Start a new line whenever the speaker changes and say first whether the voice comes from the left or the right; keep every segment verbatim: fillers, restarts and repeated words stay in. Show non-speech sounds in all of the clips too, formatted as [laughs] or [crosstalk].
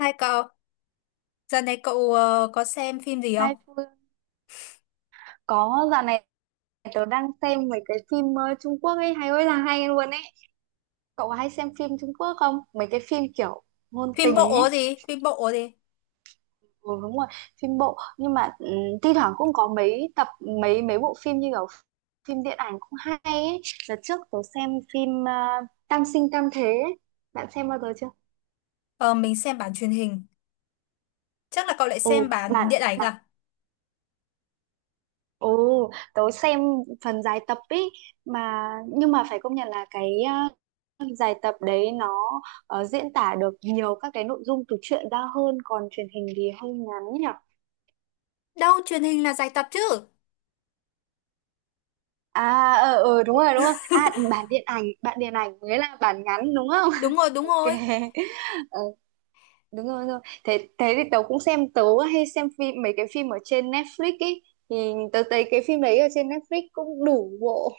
left: Hai cậu, giờ này cậu ờ, có xem phim gì không?
right: Hai Phương, có dạo này tớ đang xem mấy cái phim ờ, Trung Quốc ấy hay ơi là hay luôn ấy. Cậu có hay xem phim Trung Quốc không, mấy cái phim kiểu ngôn
left: Phim
right: tình
left: bộ
right: ấy?
left: gì? Phim bộ gì?
right: Ừ, đúng rồi, phim bộ nhưng mà ừ, thi thoảng cũng có mấy tập, mấy mấy bộ phim như kiểu phim điện ảnh cũng hay ấy. Đợt trước tớ xem phim ờ, Tam sinh tam thế ấy. Bạn xem bao giờ chưa?
left: Ờ, mình xem bản truyền hình. Chắc là cậu lại
right: Ừ,
left: xem bản
right: bạn.
left: điện ảnh à?
right: Ừ, tớ xem phần dài tập ý mà. Nhưng mà phải công nhận là cái ờ, dài tập đấy nó ờ, diễn tả được nhiều các cái nội dung từ truyện ra hơn, còn truyền hình thì hơi ngắn nhỉ.
left: Đâu, truyền hình là dài tập chứ.
right: À, ờ ờ đúng rồi, đúng rồi. À, bản điện ảnh, bản điện ảnh mới là bản ngắn đúng không?
left: Đúng rồi,
right: [laughs]
left: đúng
right: Ok.
left: rồi.
right: Ờ, đúng rồi, đúng rồi. Thế thế thì tớ cũng xem, tớ hay xem phim, mấy cái phim ở trên Netflix ý, thì tớ thấy cái phim đấy ở trên Netflix cũng đủ bộ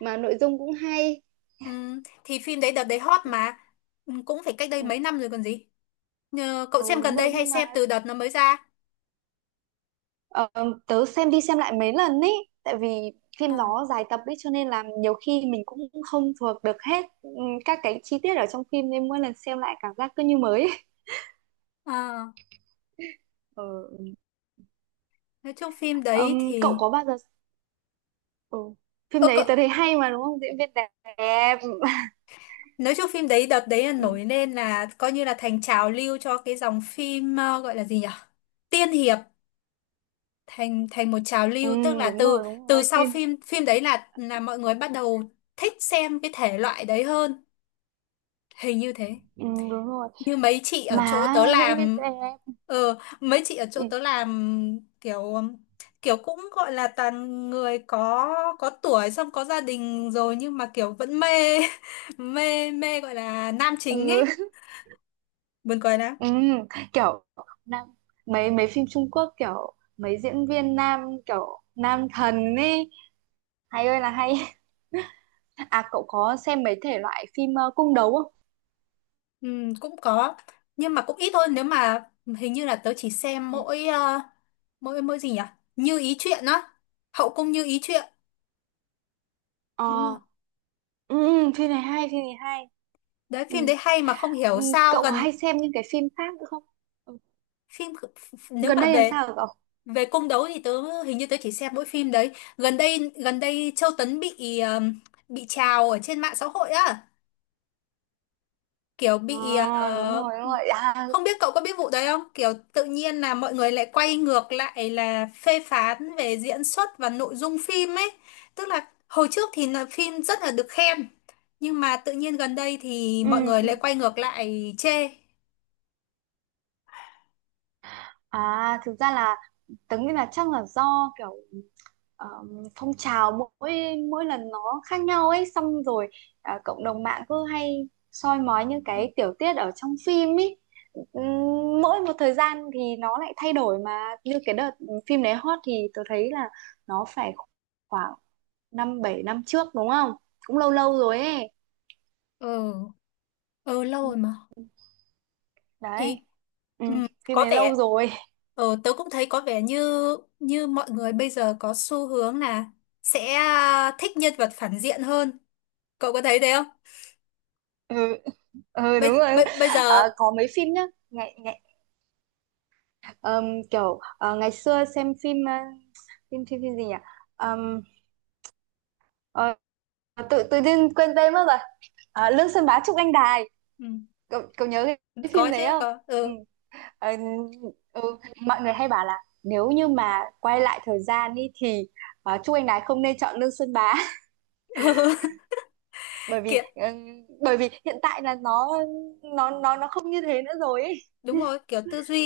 right: mà nội dung cũng hay.
left: Ừm, thì phim đấy đợt đấy hot
right: Ừ,
left: mà. Ừm, cũng phải cách đây
right: ừ.
left: mấy năm rồi còn gì. Ờ, cậu
right: Ừ,
left: xem
right: đúng
left: gần
right: rồi
left: đây hay
right: nhưng
left: xem
right: mà
left: từ đợt nó mới ra?
right: ờ, tớ xem đi xem lại mấy lần ý, tại vì
left: Ờ,
right: phim nó dài tập ý cho nên là nhiều khi mình cũng không thuộc được hết ừ, các cái chi tiết ở trong phim, nên mỗi lần xem lại cảm giác cứ như mới ấy.
left: ờ,
right: Ờ, [laughs] ừ.
left: nói chung phim
right: Ừm,
left: đấy
right: cậu
left: thì...
right: có bao giờ, ừ.
left: Ơ
right: Phim đấy tớ
left: cậu,
right: thấy hay mà, đúng không, diễn viên đẹp. [laughs]
left: nói chung phim đấy đợt đấy là
right: Ừ.
left: nổi lên là coi như là thành trào lưu cho cái dòng phim ờ, gọi là gì nhỉ? Tiên hiệp, thành thành một trào
right: Ừ,
left: lưu, tức là
right: đúng
left: từ
right: rồi, đúng
left: từ
right: rồi,
left: sau
right: tiên.
left: phim phim đấy là là mọi người bắt đầu thích xem cái thể loại đấy hơn, hình như thế.
right: Ừ, đúng rồi,
left: Như mấy chị ở chỗ
right: mà
left: tớ
right: diễn viên
left: làm,
right: đẹp.
left: ờ mấy chị ở
right: Ừ.
left: chỗ tớ làm kiểu kiểu cũng gọi là toàn người có có tuổi xong có gia đình rồi nhưng mà kiểu vẫn mê, [laughs] mê mê gọi là nam chính
right: Ừ.
left: ấy, buồn cười lắm.
right: Ừ, kiểu nam, mấy mấy phim Trung Quốc kiểu mấy diễn viên nam, kiểu nam thần ấy, hay ơi là hay. [laughs] À, cậu có xem mấy thể loại phim ờ, cung đấu không?
left: Ừ, cũng có nhưng mà cũng ít thôi, nếu mà hình như là tớ chỉ xem
right: Ừ.
left: mỗi ờ, mỗi mỗi gì nhỉ, Như Ý Chuyện á, Hậu Cung Như Ý Chuyện, đúng không?
right: Ờ, ừ, phim này hay, phim này hay.
left: Đấy
right: Ừ.
left: phim đấy hay mà không
right: Ừ,
left: hiểu sao
right: cậu có
left: gần,
right: hay xem những cái phim khác nữa không? Ừ.
left: phim nếu
right: Gần
left: mà
right: đây làm
left: về,
right: sao rồi cậu?
left: về cung đấu thì tớ hình như tớ chỉ xem mỗi phim đấy. Gần đây, gần đây Châu Tấn bị ờ, bị trào ở trên mạng xã hội á, kiểu bị
right: À, đúng rồi,
left: ờ,
right: đúng rồi. À,
left: không biết cậu có biết vụ đấy không, kiểu tự nhiên là mọi người lại quay ngược lại là phê phán về diễn xuất và nội dung phim ấy. Tức là hồi trước thì là phim rất là được khen nhưng mà tự nhiên gần đây thì
right: ừ,
left: mọi người
right: ừ.
left: lại quay ngược lại chê.
right: À, thực ra là tớ nghĩ là chắc là do kiểu ờ, phong trào mỗi mỗi lần nó khác nhau ấy, xong rồi à, cộng đồng mạng cứ hay soi mói những cái tiểu tiết ở trong phim ấy. Ừm, mỗi một thời gian thì nó lại thay đổi mà, như cái đợt phim đấy hot thì tôi thấy là nó phải khoảng năm bảy năm trước đúng không, cũng lâu lâu rồi ấy.
left: Ừ, ừ lâu rồi mà,
right: Đấy.
left: thì
right: Ừ,
left: ừ,
right: phim
left: có
right: này lâu
left: vẻ
right: rồi. [laughs]
left: ừ, tớ cũng thấy có vẻ như, như mọi người bây giờ có xu hướng là sẽ ờ, thích nhân vật phản diện hơn. Cậu có thấy thế không?
right: Ừ, ừ, đúng
left: bây
right: rồi.
left: bây bây giờ
right: Ờ, có mấy phim nhá, ngày, ngày ờm, kiểu ờ, ngày xưa xem phim ờ, phim phim phim gì nhỉ? Ờ, tự tự nhiên quên tên mất rồi. À, Lương Xuân Bá Trúc Anh Đài,
left: Ừ.
right: cậu cậu nhớ cái, cái phim
left: Có chứ
right: đấy không?
left: có,
right: Ừ.
left: ừ.
right: Ờ, ừ. Mọi người hay bảo là nếu như mà quay lại thời gian đi thì uh, Trúc Anh Đài không nên chọn Lương Xuân Bá, [laughs]
left: [laughs]
right: bởi vì
left: Kiểu
right: ừ, bởi vì hiện tại là nó nó nó nó không như thế nữa rồi ấy.
left: đúng rồi kiểu tư duy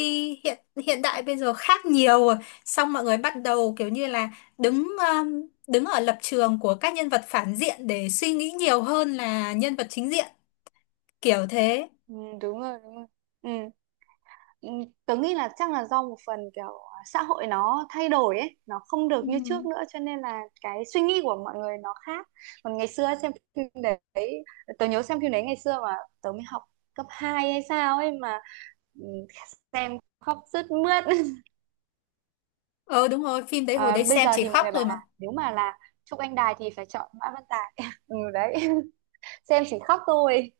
left: hiện hiện đại bây giờ khác nhiều rồi, xong mọi người bắt đầu kiểu như là đứng um, đứng ở lập trường của các nhân vật phản diện để suy nghĩ nhiều hơn là nhân vật chính diện, kiểu thế.
right: Ừ, đúng rồi, đúng rồi. Ừ. Ừ, tớ nghĩ là chắc là do một phần kiểu xã hội nó thay đổi ấy, nó không
left: Ừ.
right: được như trước nữa cho nên là cái suy nghĩ của mọi người nó khác. Còn ngày xưa xem phim đấy, tớ nhớ xem phim đấy ngày xưa mà tớ mới học cấp hai hay sao ấy mà, ừ, xem khóc sướt mướt. [laughs]
left: Ờ đúng rồi, phim đấy hồi
right: À,
left: đấy
right: bây
left: xem
right: giờ
left: chỉ
right: thì mọi
left: khóc
right: người bảo
left: rồi
right: là
left: mà.
right: nếu mà là Trúc Anh Đài thì phải chọn Mã Văn Tài. [laughs] Ừ đấy, xem chỉ khóc thôi.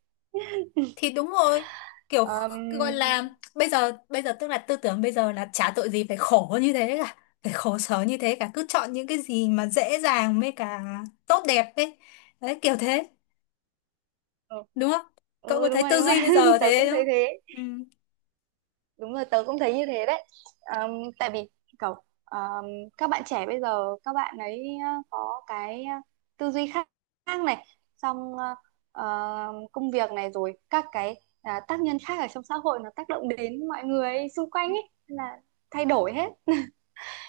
left: Thì đúng rồi, kiểu
right: Ờm,
left: gọi là bây giờ bây giờ tức là tư tưởng bây giờ là chả tội gì phải khổ như thế cả, phải khổ sở như thế cả, cứ chọn những cái gì mà dễ dàng với cả tốt đẹp ấy, đấy kiểu thế,
right: ừ,
left: đúng không? Cậu có
right: ừ đúng
left: thấy
right: rồi,
left: tư
right: đúng rồi,
left: duy bây
right: [laughs]
left: giờ
right: tớ
left: thế
right: cũng
left: đúng
right: thấy
left: không?
right: thế.
left: Ừ
right: Đúng rồi, tớ cũng thấy như thế đấy. Ờm, tại vì cậu ờm, các bạn trẻ bây giờ, các bạn ấy ờ, có cái ờ, tư duy khác, khác này, xong ờ, ờ, công việc này, rồi các cái à, tác nhân khác ở trong xã hội nó tác động đến mọi người xung quanh ấy. Nên là thay đổi hết.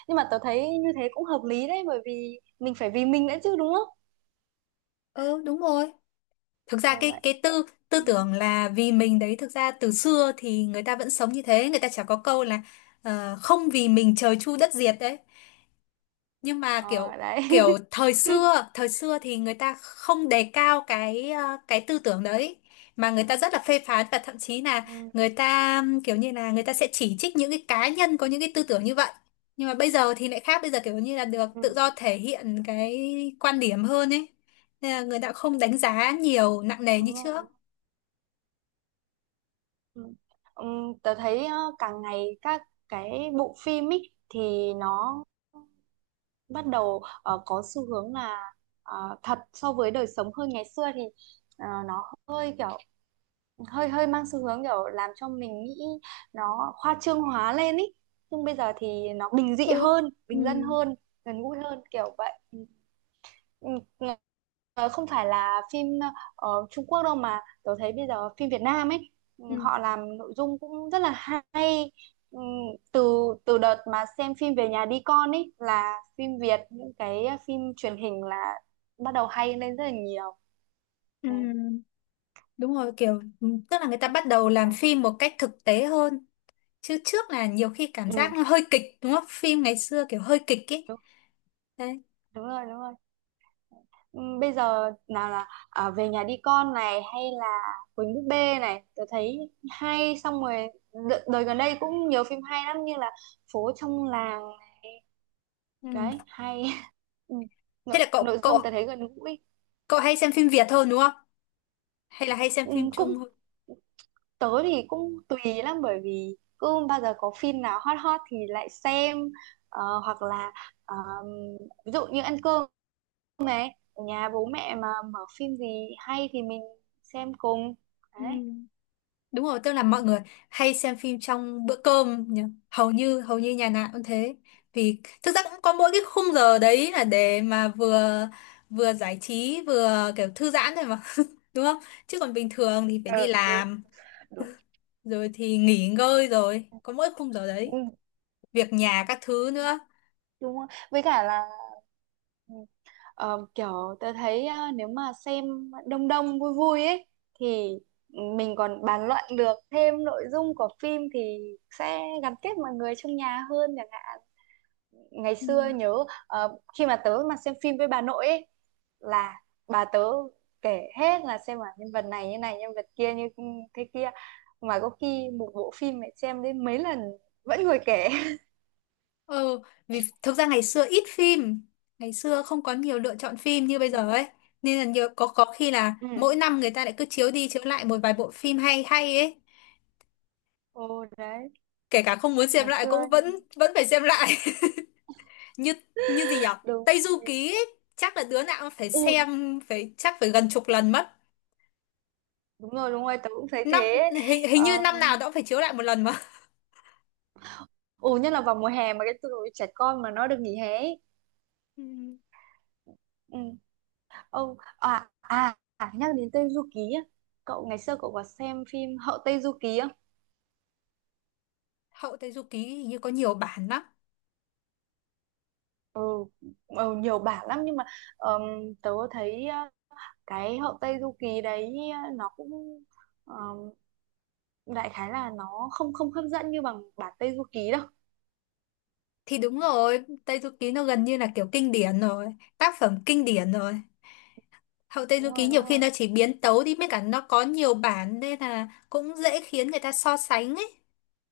right: Nhưng mà tớ thấy như thế cũng hợp lý đấy, bởi vì mình phải vì mình nữa chứ, đúng không?
left: ừ đúng rồi. Thực ra
right: Kiểu
left: cái
right: vậy.
left: cái tư tư
right: Ừ.
left: tưởng là vì mình đấy, thực ra từ xưa thì người ta vẫn sống như thế, người ta chả có câu là ờ, không vì mình trời chu đất diệt đấy, nhưng mà kiểu
right: Ờ, đấy.
left: kiểu
right: [laughs]
left: thời xưa, thời xưa thì người ta không đề cao cái ờ, cái tư tưởng đấy, mà người ta rất là phê phán và thậm chí là
right: Ừ.
left: người ta ừm, kiểu như là người ta sẽ chỉ trích những cái cá nhân có những cái tư tưởng như vậy. Nhưng mà bây giờ thì lại khác, bây giờ kiểu như là được
right: Ừ,
left: tự do thể hiện cái quan điểm hơn ấy, nên là người ta không đánh giá nhiều nặng nề như
right: đúng
left: trước.
right: rồi. Ừ. Ừm, tớ thấy ờ, càng ngày các cái bộ phim ý, thì nó bắt đầu ờ, có xu hướng là ờ, thật so với đời sống hơn. Ngày xưa thì ờ, nó hơi kiểu, hơi hơi mang xu hướng kiểu làm cho mình nghĩ nó khoa trương hóa lên ý, nhưng bây giờ thì nó bình dị
left: Ừ.
right: hơn, bình dân
left: Ừ.
right: hơn, gần gũi hơn, kiểu vậy. Ừ. Ừ, ờ, không phải là phim ờ, ở Trung Quốc đâu, mà tôi thấy bây giờ phim Việt Nam ấy, ừ,
left: Ừ.
right: họ làm nội dung cũng rất là hay. Ừ, từ từ đợt mà xem phim Về nhà đi con ấy là phim Việt, những cái phim truyền hình là bắt đầu hay lên rất là nhiều.
left: Ừ,
right: Đấy,
left: đúng rồi kiểu ừ, tức là người ta bắt đầu làm
right: đấy.
left: phim một cách thực tế hơn, chứ trước là nhiều khi cảm
right: Ừ.
left: giác nó hơi kịch, đúng không, phim ngày xưa kiểu hơi kịch ấy,
right: Đúng,
left: đấy.
right: đúng rồi, đúng rồi. Ừ, bây giờ nào là à, Về nhà đi con này, hay là Quỳnh búp bê này, tôi thấy hay. Xong rồi đ- đời gần đây cũng nhiều phim hay lắm, như là Phố trong làng này,
left: Ừ.
right: đấy hay. [laughs] Ừ,
left: Thế
right: nội,
left: là cậu
right: nội
left: cậu
right: dung tôi thấy gần gũi.
left: cậu hay xem phim Việt hơn đúng không, hay là hay xem
right: Ừ,
left: phim Trung
right: cũng,
left: hơn?
right: tớ thì cũng tùy lắm, bởi vì cứ bao giờ có phim nào hot hot thì lại xem. Ờ, hoặc là ờm, ví dụ như ăn cơm này, ở nhà bố mẹ mà mở phim gì hay thì mình xem cùng,
left: Ừ.
right: đấy.
left: Đúng rồi tức là mọi người hay xem phim trong bữa cơm nhỉ? Hầu như hầu như nhà nào cũng thế, vì thực ra cũng có mỗi cái khung giờ đấy là để mà vừa vừa giải trí vừa kiểu thư giãn thôi mà. [laughs] Đúng không? Chứ còn bình thường thì phải đi
right: Ờ, ừ,
left: làm
right: đúng.
left: rồi thì nghỉ ngơi rồi có mỗi khung giờ
right: Ừ,
left: đấy, việc nhà các thứ nữa.
right: đúng. Với cả là ừ, ờ, kiểu tớ thấy ờ, nếu mà xem đông đông vui vui ấy thì mình còn bàn luận được thêm nội dung của phim thì sẽ gắn kết mọi người trong nhà hơn, chẳng hạn ngày
left: Ừ.
right: xưa nhớ ờ, khi mà tớ mà xem phim với bà nội ấy, là bà tớ kể hết, là xem là nhân vật này như này, nhân vật kia như ừ, thế kia, mà có khi một bộ phim mẹ xem đến mấy lần vẫn ngồi kể.
left: Ừ, vì thực ra ngày xưa ít phim, ngày xưa không có nhiều lựa chọn phim như bây giờ ấy.
right: [laughs]
left: Nên là nhiều có có khi là
right: Ừ.
left: mỗi năm người ta lại cứ chiếu đi chiếu lại một vài bộ phim hay hay ấy.
right: Ồ đấy,
left: Kể cả không muốn xem
right: ngày
left: lại cũng
right: xưa
left: vẫn vẫn phải xem lại. [laughs] Như như gì nhỉ?
right: đúng
left: Tây
right: thế.
left: Du Ký ấy, chắc là đứa nào cũng phải
right: Ừ,
left: xem phải chắc phải gần chục lần mất.
right: đúng rồi, đúng rồi, tớ cũng thấy
left: Năm
right: thế.
left: hình, hình
right: Ờ,
left: như năm nào nó cũng phải chiếu lại một lần mà.
right: ừ, nhất là vào mùa hè mà cái tụi trẻ con mà nó được nghỉ hè ấy.
left: Ừ,
right: Ừ. Ông, à à à, nhắc đến Tây Du Ký á. Cậu ngày xưa cậu có xem phim Hậu Tây Du Ký không?
left: Hậu Tây Du Ký hình như có nhiều bản lắm.
right: Ừ, ừ nhiều bản lắm nhưng mà ờm, tớ thấy ờ, cái Hậu Tây Du Ký đấy ờ, nó cũng ờm, đại khái là nó không, không hấp dẫn như bằng bản Tây Du Ký đâu.
left: Thì đúng rồi, Tây Du Ký nó gần như là kiểu kinh điển rồi, tác phẩm kinh điển rồi. Hậu Tây Du
right: Đúng
left: Ký
right: rồi,
left: nhiều
right: đúng
left: khi
right: rồi.
left: nó chỉ biến tấu đi mới cả nó có nhiều bản nên là cũng dễ khiến người ta so sánh ấy.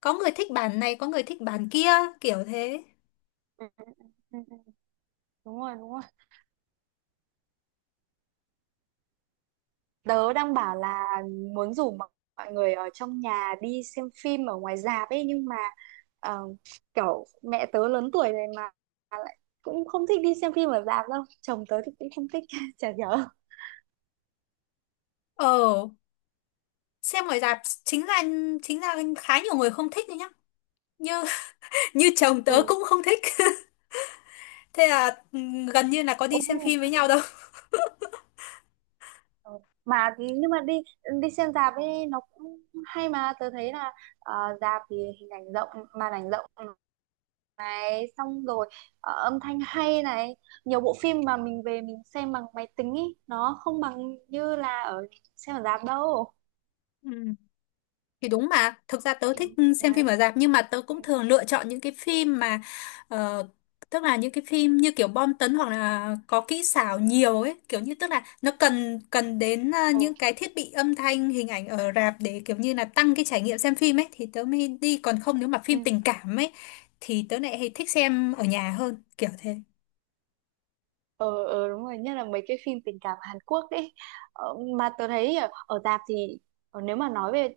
left: Có người thích bản này, có người thích bản kia, kiểu thế.
right: Ừ, ừ, ừ, ừ, ừ, đúng rồi, đúng rồi. Tớ đang bảo là muốn rủ mọi mọi người ở trong nhà đi xem phim ở ngoài rạp ấy, nhưng mà ờ, kiểu mẹ tớ lớn tuổi rồi mà lại cũng không thích đi xem phim ở rạp đâu. Chồng tớ thì cũng không thích, [laughs] chả nhớ.
left: Ờ, xem ngoài rạp chính là chính là khá nhiều người không thích đấy nhá. Như [laughs] như chồng tớ
right: Ừ.
left: cũng không thích. [laughs] Thế là ừ, gần như là có đi
right: Ồ,
left: xem phim với nhau đâu.
right: ờ, mà thì- nhưng mà đi đi xem rạp ấy nó cũng hay mà, tớ thấy là ờ, rạp thì hình ảnh rộng, màn ảnh rộng, xong rồi ờ, âm thanh hay này, nhiều bộ phim mà mình về mình xem bằng máy tính ý nó không bằng như là ở xem ở rạp đâu.
left: Ừ. Thì đúng mà, thực ra tớ
right: Ừ,
left: thích xem
right: đấy.
left: phim ở rạp nhưng mà tớ
right: Ừ.
left: cũng thường lựa chọn những cái phim mà ờ, tức là những cái phim như kiểu bom tấn hoặc là có kỹ xảo nhiều ấy, kiểu như tức là nó cần cần đến ờ, những
right: Ồ,
left: cái thiết bị âm thanh, hình ảnh ở rạp để kiểu như là tăng cái trải nghiệm xem phim ấy thì tớ mới đi, còn không nếu mà
right: ừ.
left: phim tình cảm ấy thì tớ lại hay thích xem ở nhà hơn, kiểu thế.
right: Ờ, ờ đúng rồi, nhất là mấy cái phim tình cảm Hàn Quốc đấy ờ, mà tớ thấy ở, ở rạp thì ờ, nếu mà nói về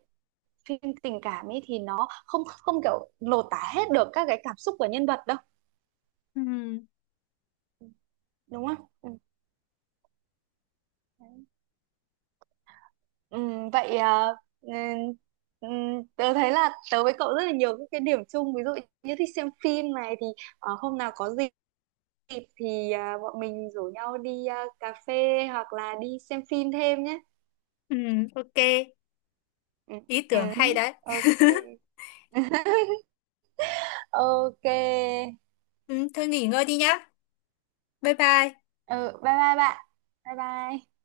right: phim tình cảm ấy thì nó không, không kiểu lột tả hết được các cái cảm xúc của nhân vật đâu.
left: Ừ,
right: Ừ, đúng không, ừ. Đấy. Ừ, vậy à, ừ, ừ, tớ thấy là tớ với cậu rất là nhiều những cái điểm chung, ví dụ như thích xem phim này, thì ờ, hôm nào có dịp thì à, bọn mình rủ nhau đi à, cà phê hoặc là đi xem phim thêm nhé.
left: ừ, ok,
right: Ừ,
left: ý
right: ừ,
left: tưởng hay đấy.
right: ok.
left: [laughs]
right: [laughs] Ok.
left: Ừ, thôi nghỉ ngơi đi nhá. Bye bye.
right: Ừ, bye bye bạn, bye bye.